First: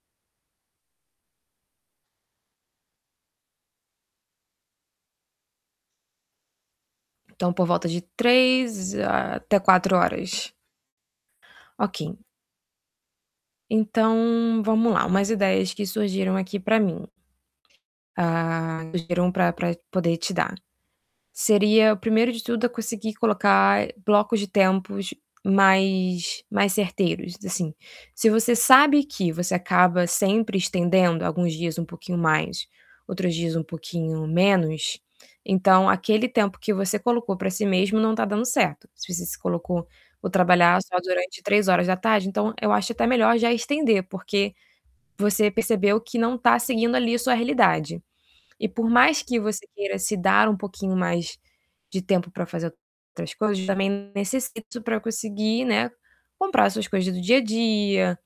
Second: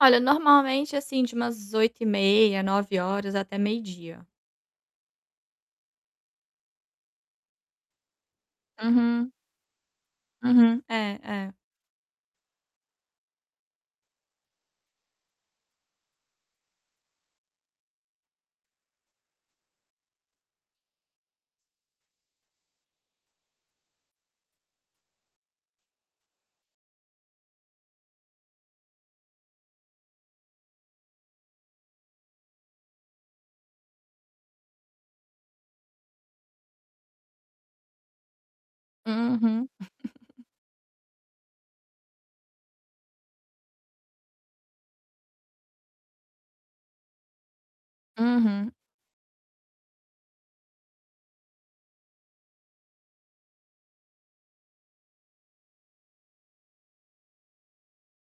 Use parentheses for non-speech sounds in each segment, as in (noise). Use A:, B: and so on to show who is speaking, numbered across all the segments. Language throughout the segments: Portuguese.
A: Olha, normalmente, assim de umas 8h30, 9h00 até meio-dia.
B: Então por volta de 3
A: Uhum.
B: até 4 horas.
A: Uhum, é, é.
B: Ok. Então, vamos lá, umas ideias que surgiram aqui para mim. Ah, sugiram para para poder te dar. Seria, o primeiro de tudo, a conseguir colocar blocos de tempos mais mais certeiros assim. Se você sabe que você acaba sempre estendendo alguns dias um pouquinho mais, outros dias um pouquinho menos, então aquele tempo que você colocou para si mesmo não está dando certo. Se você se
A: Uhum.
B: colocou: "Vou
A: (chuckles)
B: trabalhar só durante 15h", então eu acho até melhor já estender, porque você percebeu que não está seguindo ali a sua realidade. E
A: Uhum.
B: por mais que você queira se dar um pouquinho mais de tempo para fazer outras coisas também necessita para conseguir, né, comprar as suas coisas do dia a dia,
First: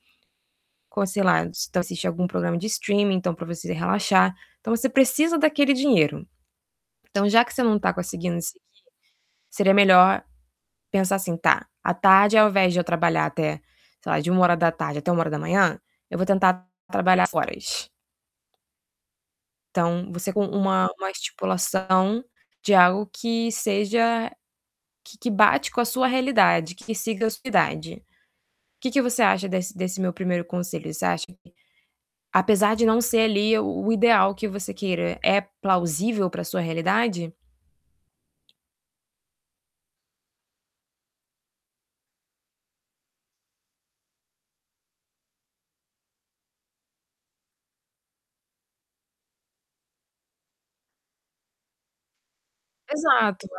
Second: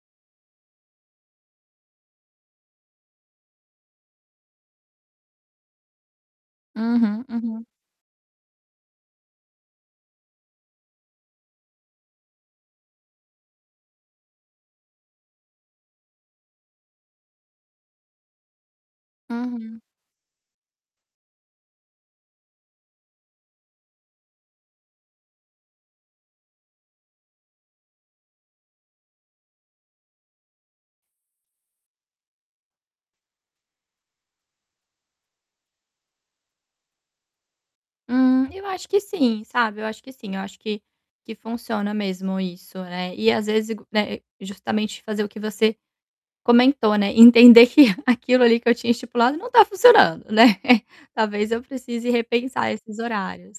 B: co sei lá, se tu assiste algum programa de streaming então para você relaxar, então você precisa daquele dinheiro.
A: Uhum,
B: Então, já que você
A: uhum.
B: não está conseguindo seguir, seria melhor pensar assim: "Tá, à tarde ao invés de eu trabalhar até, sei lá, de 13h até 1h, eu vou tentar trabalhar". (unintelligible)
A: Uhum.
B: Então, você com uma uma estipulação, de algo que seja que que bate com a sua realidade, que siga a sua idade. Que que você acha desse desse meu primeiro conselho? Você acha que, apesar de não ser ali o o ideal que você queira, é plausível para sua realidade?
A: Hum. Eu acho que sim, sabe. Eu acho que sim. Eu acho que que funciona mesmo isso, é. E, às vezes, ig né, justamente fazer o que você comentou, né, entender que (chuckles) aquilo ali que eu tinha estipulado não está funcionando, né. (chuckles) Talvez eu precise repensar esses
B: Exato.
A: horários.